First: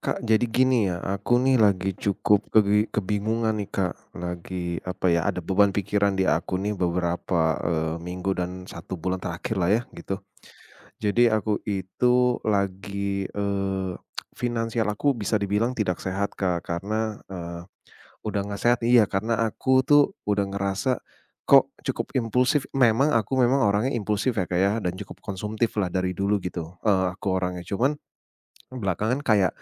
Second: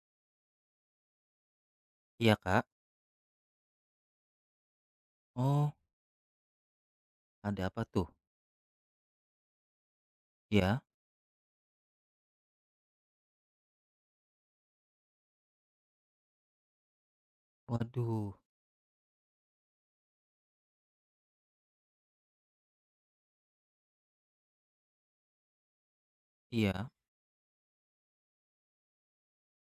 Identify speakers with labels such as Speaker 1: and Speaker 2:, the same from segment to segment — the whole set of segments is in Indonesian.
Speaker 1: Kak, jadi gini ya, aku nih lagi
Speaker 2: Iya,
Speaker 1: cukup
Speaker 2: Kak.
Speaker 1: kebingungan nih, Kak. Lagi, apa ya, ada
Speaker 2: Oh,
Speaker 1: beban pikiran di aku nih beberapa,
Speaker 2: ada apa tuh?
Speaker 1: minggu dan satu bulan terakhir lah ya, gitu.
Speaker 2: Ya.
Speaker 1: Jadi aku itu lagi, finansial aku bisa dibilang tidak sehat, Kak, karena,
Speaker 2: Waduh.
Speaker 1: udah nggak sehat iya, karena aku tuh udah ngerasa kok cukup impulsif. Memang aku memang orangnya impulsif ya, Kak, ya, dan cukup konsumtif lah dari dulu gitu,
Speaker 2: Iya.
Speaker 1: aku orangnya. Cuman belakangan kayak,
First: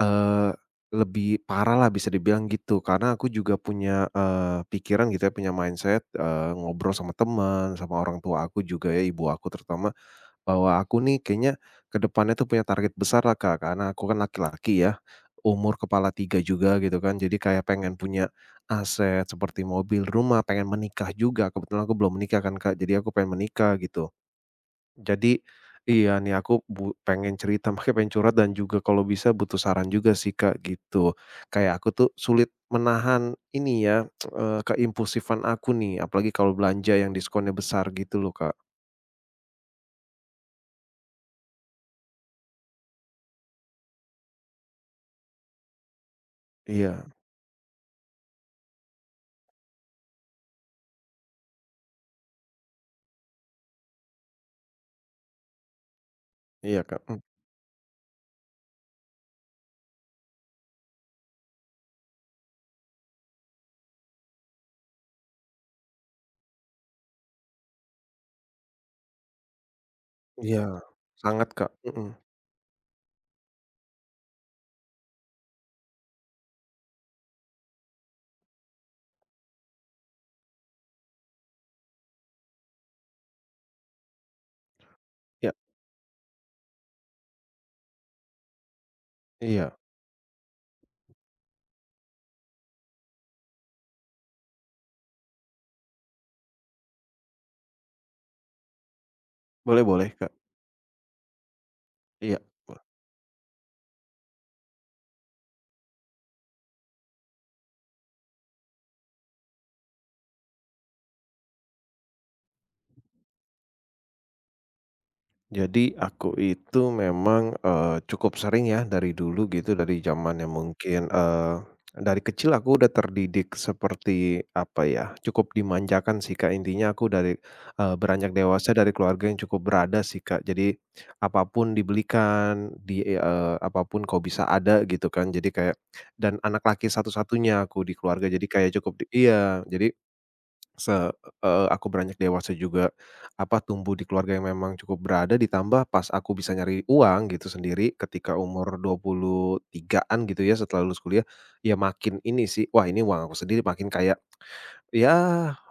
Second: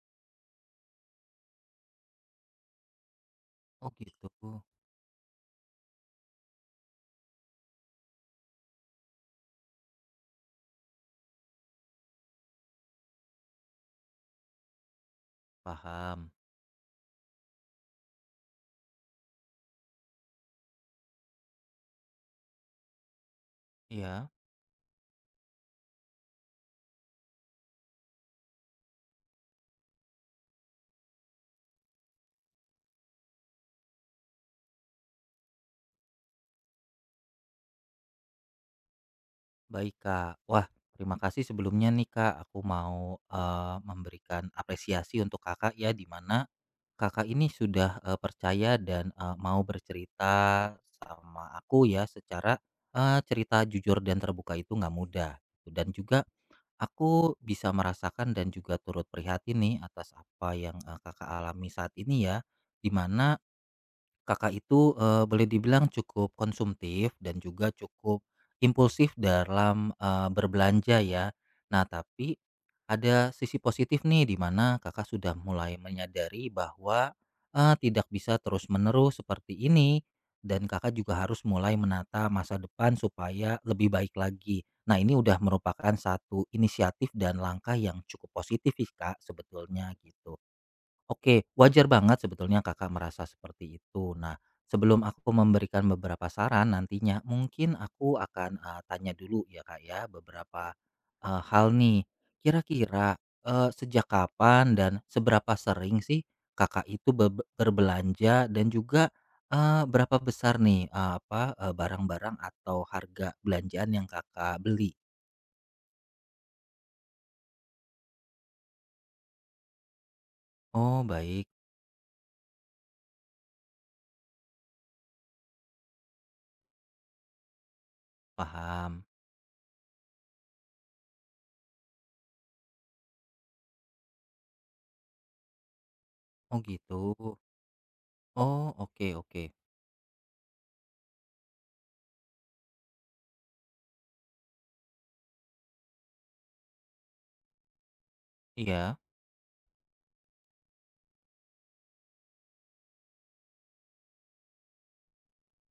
Speaker 1: eee, lebih parah lah bisa dibilang gitu, karena aku juga
Speaker 2: Oh,
Speaker 1: punya,
Speaker 2: gitu.
Speaker 1: pikiran gitu ya, punya mindset, ngobrol sama teman, sama orang tua aku juga ya, ibu aku terutama, bahwa aku nih kayaknya ke depannya tuh punya target besar lah, Kak, karena aku kan laki-laki ya, umur kepala
Speaker 2: Paham.
Speaker 1: 3 juga gitu kan, jadi kayak pengen punya aset seperti mobil, rumah, pengen menikah juga, kebetulan aku belum menikah kan, Kak, jadi aku pengen menikah gitu.
Speaker 2: Iya.
Speaker 1: Jadi iya nih aku pengen cerita, makanya pengen curhat dan juga kalau bisa butuh saran juga sih, Kak, gitu. Kayak aku tuh sulit menahan ini ya, keimpulsifan aku nih, apalagi kalau belanja yang diskonnya besar gitu loh, Kak.
Speaker 2: Baik, Kak. Wah, terima kasih sebelumnya nih, Kak. Aku mau memberikan apresiasi untuk Kakak ya di mana
Speaker 1: Iya
Speaker 2: Kakak ini sudah percaya dan mau bercerita sama aku ya secara cerita jujur dan terbuka itu nggak mudah. Dan juga
Speaker 1: iya, Kak, mmm,
Speaker 2: aku bisa merasakan dan juga turut prihatin nih atas apa yang kakak alami saat ini ya, dimana Kakak itu, boleh dibilang cukup konsumtif dan juga cukup impulsif dalam,
Speaker 1: iya,
Speaker 2: berbelanja ya.
Speaker 1: sangat, Kak,
Speaker 2: Nah,
Speaker 1: mhm,
Speaker 2: tapi ada sisi positif nih di mana Kakak sudah mulai menyadari bahwa, tidak bisa terus-menerus seperti ini dan Kakak juga harus mulai menata masa depan supaya lebih baik lagi. Nah, ini udah
Speaker 1: iya
Speaker 2: merupakan satu inisiatif dan langkah yang cukup positif sih, Kak,
Speaker 1: iya,
Speaker 2: sebetulnya gitu. Oke, wajar banget sebetulnya Kakak merasa seperti itu. Nah, sebelum aku memberikan beberapa saran nantinya, mungkin aku akan tanya dulu ya Kak
Speaker 1: boleh boleh,
Speaker 2: ya
Speaker 1: Kak,
Speaker 2: beberapa hal nih.
Speaker 1: iya.
Speaker 2: Kira-kira sejak kapan dan seberapa sering sih Kakak itu berbelanja dan juga berapa besar nih apa barang-barang atau harga belanjaan yang Kakak beli?
Speaker 1: Jadi aku itu memang, cukup sering ya dari dulu gitu, dari zamannya
Speaker 2: Oh,
Speaker 1: mungkin,
Speaker 2: baik,
Speaker 1: dari kecil aku udah terdidik seperti apa ya, cukup dimanjakan sih, Kak, intinya aku dari, beranjak dewasa dari
Speaker 2: paham.
Speaker 1: keluarga yang cukup berada sih, Kak. Jadi apapun dibelikan, apa pun bisa ada gitu kan. Jadi kayak dan
Speaker 2: Oh
Speaker 1: anak laki
Speaker 2: gitu.
Speaker 1: satu-satunya aku di keluarga, jadi kayak
Speaker 2: Oh,
Speaker 1: cukup di
Speaker 2: oke oke.
Speaker 1: iya, jadi Se aku beranjak dewasa juga, apa, tumbuh di keluarga yang memang cukup berada ditambah pas aku bisa nyari uang gitu sendiri ketika umur
Speaker 2: Iya,
Speaker 1: dua puluh tigaan gitu ya setelah lulus kuliah, ya makin ini sih, wah ini uang aku sendiri makin kayak, ya,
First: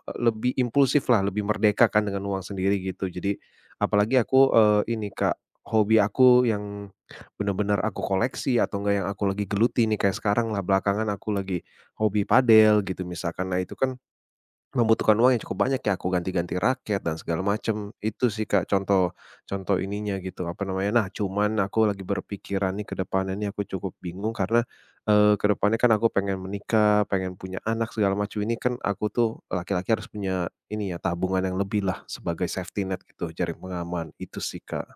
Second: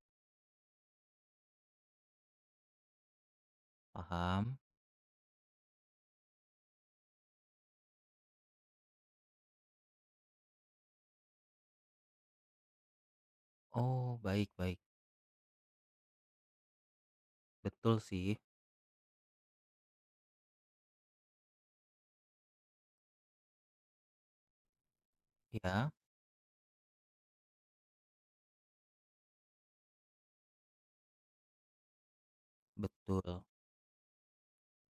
Speaker 1: lebih impulsif lah, lebih merdeka kan dengan uang sendiri gitu. Jadi apalagi aku,
Speaker 2: paham.
Speaker 1: ini, Kak, hobi aku yang benar-benar aku koleksi atau enggak yang aku lagi geluti nih kayak sekarang lah belakangan aku lagi hobi padel gitu misalkan. Nah itu kan
Speaker 2: Oh, baik baik.
Speaker 1: membutuhkan uang yang cukup banyak ya, aku ganti-ganti raket dan segala macem.
Speaker 2: Betul
Speaker 1: Itu
Speaker 2: sih.
Speaker 1: sih, Kak, contoh contoh ininya gitu, apa namanya, nah cuman aku lagi berpikiran nih ke depannya nih aku cukup bingung karena, ke depannya
Speaker 2: Ya
Speaker 1: kan aku pengen menikah, pengen punya anak segala macam ini kan aku tuh laki-laki harus punya ini ya, tabungan yang lebih lah sebagai safety net gitu,
Speaker 2: betul.
Speaker 1: jaring pengaman, itu sih, Kak.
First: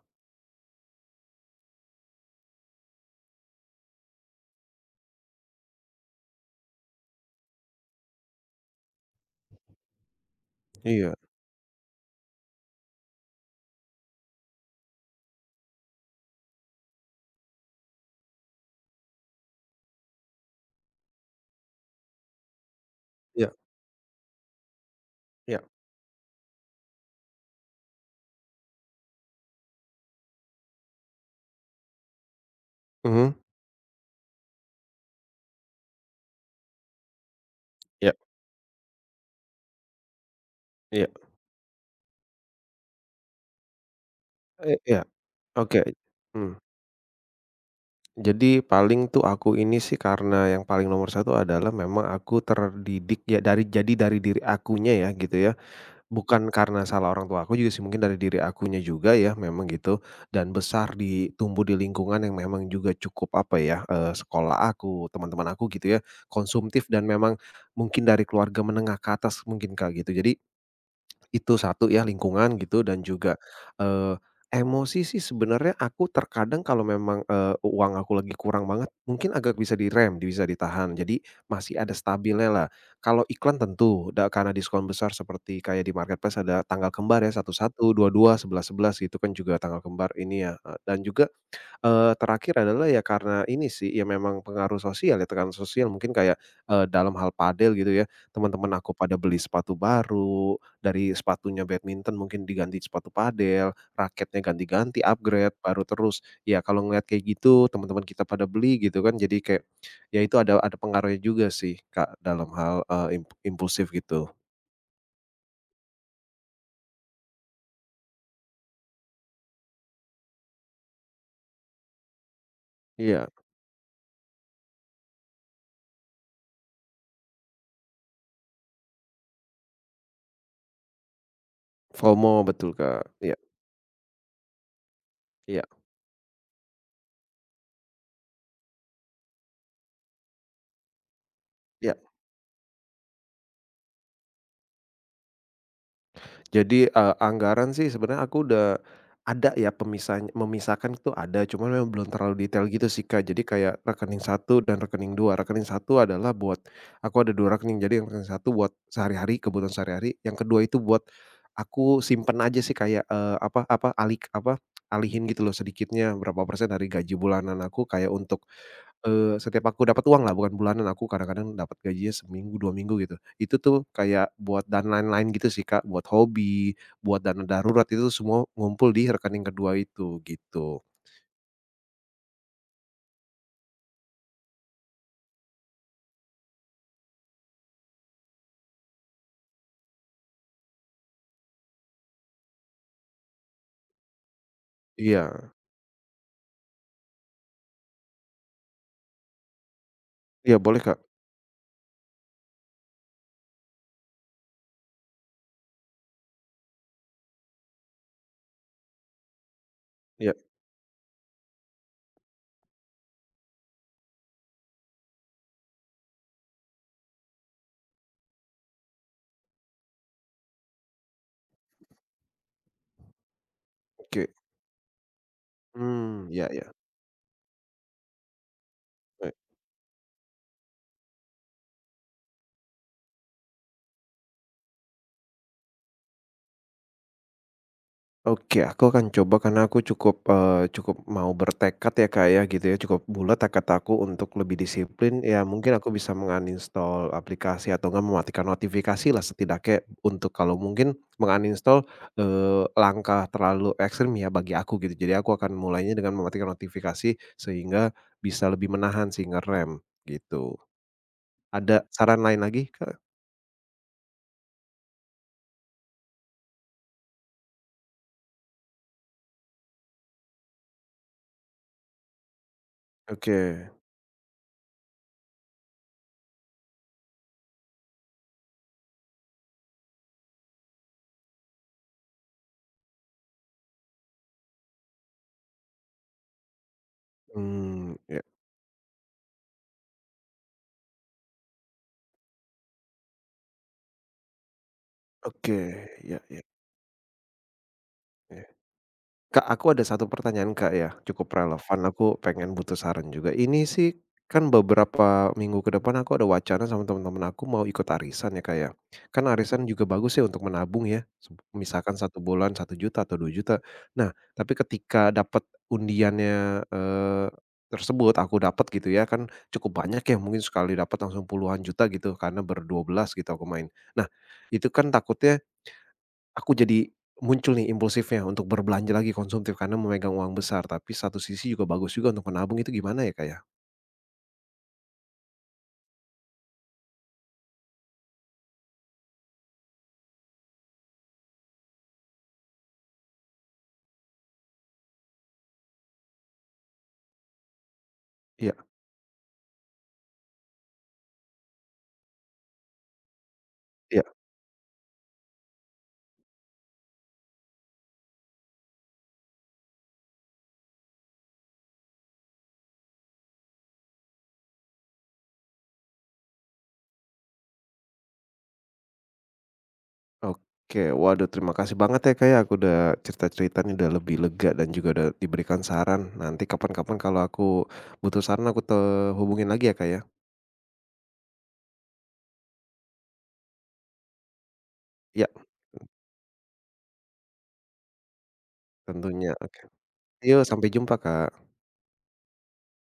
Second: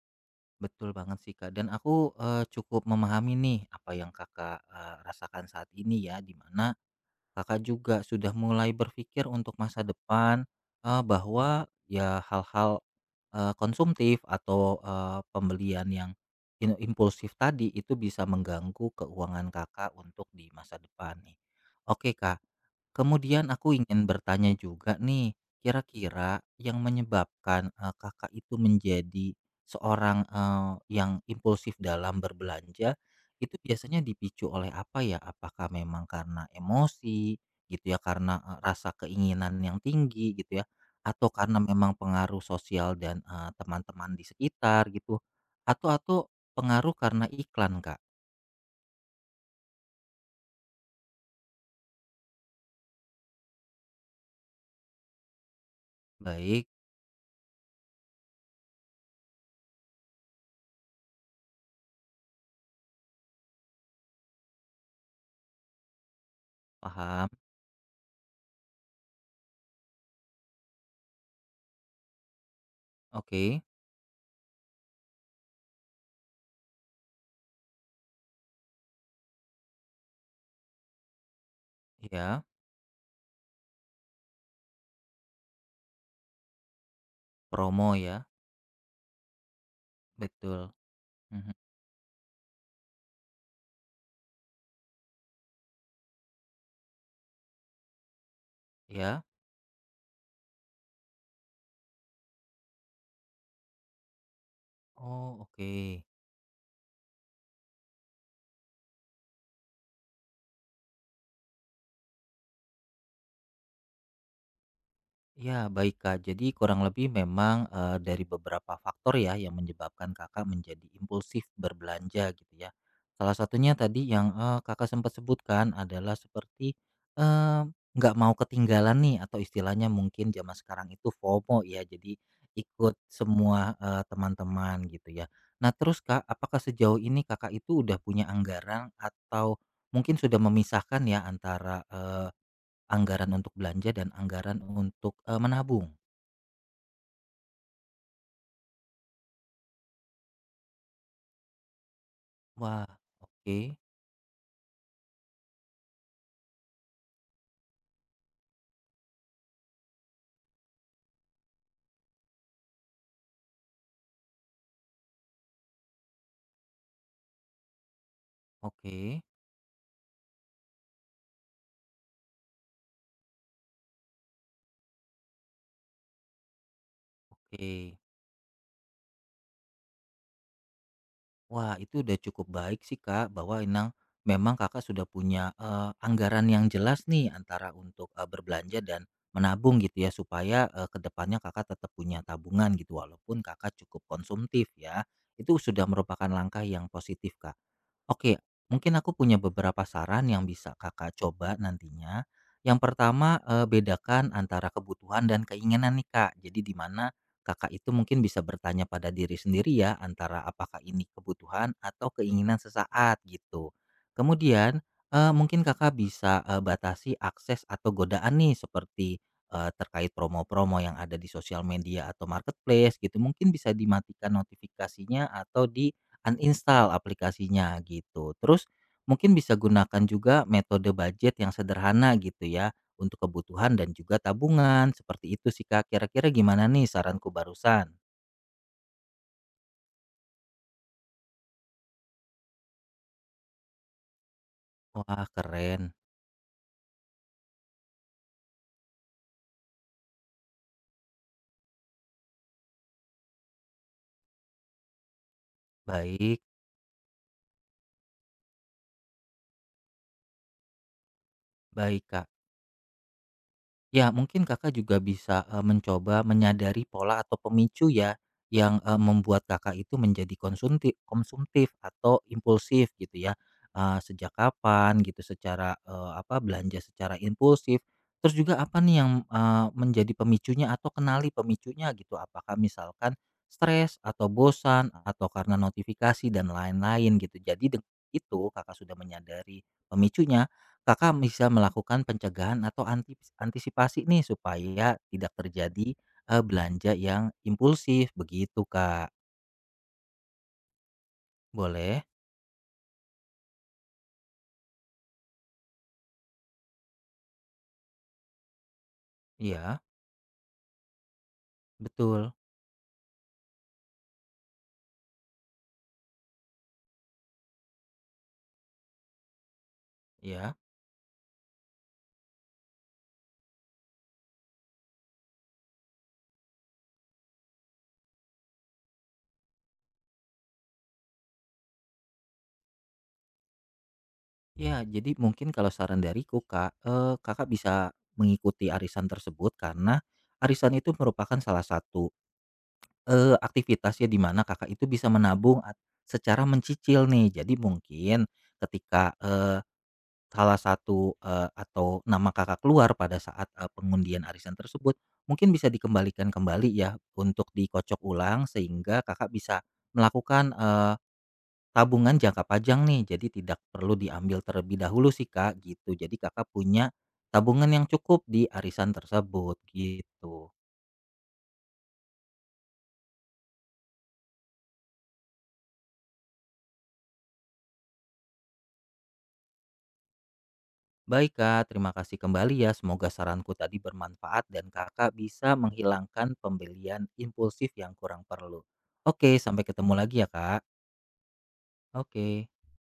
Speaker 2: Betul banget sih, Kak. Dan aku, cukup memahami nih apa yang Kakak, rasakan saat ini ya, di mana Kakak juga sudah mulai berpikir untuk masa depan,
Speaker 1: Iya,
Speaker 2: bahwa ya hal-hal, konsumtif atau, pembelian yang impulsif tadi itu bisa mengganggu keuangan Kakak untuk di masa depan nih. Oke, Kak. Kemudian
Speaker 1: iya
Speaker 2: aku ingin bertanya juga nih,
Speaker 1: iya.
Speaker 2: kira-kira yang menyebabkan, Kakak itu menjadi seorang, yang impulsif dalam berbelanja,
Speaker 1: Mhm,
Speaker 2: itu biasanya dipicu oleh apa ya? Apakah memang karena emosi gitu ya,
Speaker 1: iya
Speaker 2: karena, rasa keinginan yang tinggi gitu ya,
Speaker 1: iya,
Speaker 2: atau karena memang pengaruh sosial dan, teman-teman di
Speaker 1: e
Speaker 2: sekitar
Speaker 1: iya,
Speaker 2: gitu,
Speaker 1: oke,
Speaker 2: atau
Speaker 1: mmm.
Speaker 2: pengaruh karena iklan, Kak?
Speaker 1: Jadi paling tuh aku ini sih karena yang paling nomor satu adalah memang aku terdidik ya dari jadi dari diri akunya ya gitu ya. Bukan
Speaker 2: Baik,
Speaker 1: karena salah orang tua aku juga sih mungkin dari diri akunya juga ya memang gitu dan besar di tumbuh di lingkungan yang memang juga cukup apa ya, sekolah aku, teman-teman aku gitu ya, konsumtif dan
Speaker 2: paham,
Speaker 1: memang mungkin dari keluarga menengah ke atas mungkin, Kak, gitu. Jadi itu satu ya lingkungan gitu dan juga,
Speaker 2: oke,
Speaker 1: eee, emosi sih sebenarnya aku terkadang kalau memang, uang aku lagi kurang banget mungkin agak bisa direm, bisa ditahan jadi masih ada
Speaker 2: ya
Speaker 1: stabilnya lah. Kalau iklan tentu karena diskon besar seperti kayak di marketplace ada tanggal kembar ya satu satu
Speaker 2: promo
Speaker 1: dua
Speaker 2: ya?
Speaker 1: dua sebelas sebelas gitu kan juga tanggal kembar ini ya,
Speaker 2: Betul.
Speaker 1: dan juga
Speaker 2: Mhm,
Speaker 1: Terakhir adalah ya karena ini sih, ya memang pengaruh sosial ya, tekanan sosial mungkin kayak, dalam hal padel gitu ya, teman-teman aku pada
Speaker 2: ya.
Speaker 1: beli sepatu baru, dari sepatunya badminton mungkin diganti sepatu padel, raketnya ganti-ganti,
Speaker 2: Oh,
Speaker 1: upgrade,
Speaker 2: oke.
Speaker 1: baru terus. Ya kalau ngelihat kayak gitu, teman-teman kita pada beli gitu kan, jadi kayak ya itu ada pengaruhnya juga sih, Kak, dalam hal, eee, imp impulsif gitu.
Speaker 2: Ya, baik, Kak. Jadi kurang lebih memang, dari beberapa faktor ya yang menyebabkan Kakak menjadi impulsif berbelanja gitu ya.
Speaker 1: Iya,
Speaker 2: Salah satunya tadi yang, Kakak sempat sebutkan adalah seperti, eee, nggak mau ketinggalan nih atau istilahnya mungkin zaman sekarang itu FOMO ya, jadi
Speaker 1: FOMO betul,
Speaker 2: ikut
Speaker 1: Kak. Iya
Speaker 2: semua, teman-teman gitu ya.
Speaker 1: iya
Speaker 2: Nah terus, Kak, apakah sejauh ini Kakak itu udah punya anggaran atau mungkin sudah memisahkan ya antara,
Speaker 1: iya.
Speaker 2: anggaran untuk belanja dan anggaran untuk, menabung.
Speaker 1: Jadi, anggaran sih sebenarnya aku udah ada ya pemisahnya memisahkan itu ada, cuman memang belum terlalu detail gitu
Speaker 2: Wah,
Speaker 1: sih, Kak. Jadi
Speaker 2: oke
Speaker 1: kayak rekening satu dan rekening dua. Rekening satu adalah buat aku ada 2 rekening, jadi yang rekening satu buat sehari-hari, kebutuhan sehari-hari, yang kedua itu buat aku simpen aja sih kayak, apa apa, apa, alihin gitu loh sedikitnya berapa persen dari gaji bulanan aku kayak untuk
Speaker 2: oke
Speaker 1: Setiap aku dapat uang lah bukan bulanan, aku kadang-kadang dapat gajinya seminggu, 2 minggu gitu. Itu tuh kayak buat dan lain-lain gitu sih, Kak, buat hobi, buat dana darurat,
Speaker 2: oke.
Speaker 1: itu semua ngumpul di rekening kedua itu, gitu.
Speaker 2: Wah, itu udah cukup baik sih, Kak, bahwa inang memang Kakak sudah punya, anggaran yang jelas nih antara untuk, berbelanja dan menabung gitu ya, supaya, eee, ke Kakak tetap punya tabungan gitu, walaupun Kakak cukup konsumtif ya.
Speaker 1: Iya.
Speaker 2: Itu sudah merupakan langkah yang positif, Kak. Oke, mungkin aku punya beberapa saran yang
Speaker 1: Iya
Speaker 2: bisa
Speaker 1: boleh, Kak.
Speaker 2: Kakak coba nantinya. Yang pertama, bedakan antara kebutuhan dan keinginan nih, Kak. Jadi di mana Kakak itu mungkin bisa bertanya pada diri sendiri ya,
Speaker 1: Iya,
Speaker 2: antara apakah ini kebutuhan atau keinginan sesaat gitu. Kemudian, mungkin Kakak bisa batasi akses atau godaan nih seperti terkait promo-promo yang ada di sosial media atau marketplace gitu. Mungkin bisa
Speaker 1: oke.
Speaker 2: dimatikan notifikasinya atau di
Speaker 1: Mmm, iya iya.
Speaker 2: uninstall aplikasinya gitu. Terus mungkin
Speaker 1: Baik.
Speaker 2: bisa gunakan juga metode budget yang sederhana gitu ya untuk kebutuhan dan juga tabungan. Seperti itu sih Kak, kira-kira gimana nih saranku barusan?
Speaker 1: Oke, aku akan coba karena aku cukup, cukup mau bertekad ya, Kak, ya, gitu ya, cukup bulat tekad aku untuk lebih disiplin,
Speaker 2: Wah
Speaker 1: ya mungkin
Speaker 2: keren,
Speaker 1: aku bisa menguninstall aplikasi atau enggak mematikan notifikasi lah setidaknya untuk kalau mungkin menguninstall, langkah terlalu ekstrim ya bagi aku gitu. Jadi aku akan mulainya dengan
Speaker 2: baik,
Speaker 1: mematikan notifikasi sehingga bisa lebih menahan sih, ngerem gitu. Ada
Speaker 2: baik
Speaker 1: saran
Speaker 2: Kak.
Speaker 1: lain lagi, Kak?
Speaker 2: Ya, mungkin Kakak juga bisa, mencoba menyadari pola atau pemicu ya, yang, membuat Kakak itu menjadi konsumtif atau impulsif gitu ya.
Speaker 1: Oke,
Speaker 2: Sejak kapan gitu secara, apa, belanja secara impulsif, terus juga apa nih yang, menjadi pemicunya atau kenali pemicunya gitu. Apakah misalkan stres atau bosan atau karena notifikasi dan lain-lain gitu. Jadi dengan
Speaker 1: hmm, ya,
Speaker 2: itu Kakak sudah menyadari pemicunya, Kakak bisa melakukan pencegahan atau antisipasi nih supaya tidak
Speaker 1: oke,
Speaker 2: terjadi,
Speaker 1: ya ya
Speaker 2: belanja yang impulsif
Speaker 1: ya.
Speaker 2: begitu, Kak.
Speaker 1: Kak, aku ada satu pertanyaan, Kak, ya, cukup relevan,
Speaker 2: Boleh,
Speaker 1: aku pengen butuh saran juga. Ini sih kan beberapa minggu ke depan aku ada wacana sama teman-teman aku mau ikut arisan ya, Kak, ya. Kan arisan
Speaker 2: iya,
Speaker 1: juga bagus ya untuk menabung ya, misalkan satu
Speaker 2: betul,
Speaker 1: bulan 1.000.000 atau 2.000.000. Nah, tapi ketika dapat undiannya, tersebut aku dapat gitu ya, kan cukup banyak ya, mungkin
Speaker 2: ya,
Speaker 1: sekali dapat langsung puluhan juta gitu, karena berdua belas gitu aku main. Nah, itu kan takutnya aku jadi muncul nih impulsifnya untuk berbelanja lagi konsumtif karena memegang uang besar, tapi satu sisi juga bagus juga untuk menabung itu gimana ya, Kak, ya?
Speaker 2: ya. Jadi mungkin kalau saran dariku, Kak, Kakak bisa mengikuti arisan tersebut karena arisan itu merupakan salah satu, aktivitas ya di mana Kakak itu bisa menabung secara mencicil nih. Jadi mungkin
Speaker 1: Iya
Speaker 2: ketika, salah satu, atau nama Kakak keluar pada saat,
Speaker 1: iya.
Speaker 2: pengundian arisan tersebut, mungkin bisa dikembalikan kembali ya untuk dikocok ulang sehingga Kakak bisa melakukan, tabungan jangka panjang nih. Jadi tidak perlu diambil terlebih dahulu sih, Kak, gitu. Jadi Kakak punya tabungan yang cukup di arisan tersebut, gitu.
Speaker 1: Oke, waduh terima kasih banget ya, Kak, ya, aku udah cerita-cerita nih udah lebih lega dan juga udah diberikan saran. Nanti kapan-kapan kalau aku butuh saran aku hubungin lagi ya, Kak, ya?
Speaker 2: Baik, Kak, terima kasih kembali ya. Semoga saranku tadi bermanfaat dan Kakak
Speaker 1: Ya.
Speaker 2: bisa menghilangkan pembelian impulsif yang kurang perlu.
Speaker 1: Tentunya,
Speaker 2: Oke,
Speaker 1: oke.
Speaker 2: sampai ketemu lagi ya,
Speaker 1: Yuk
Speaker 2: Kak.
Speaker 1: sampai jumpa, Kak.
Speaker 2: Oke.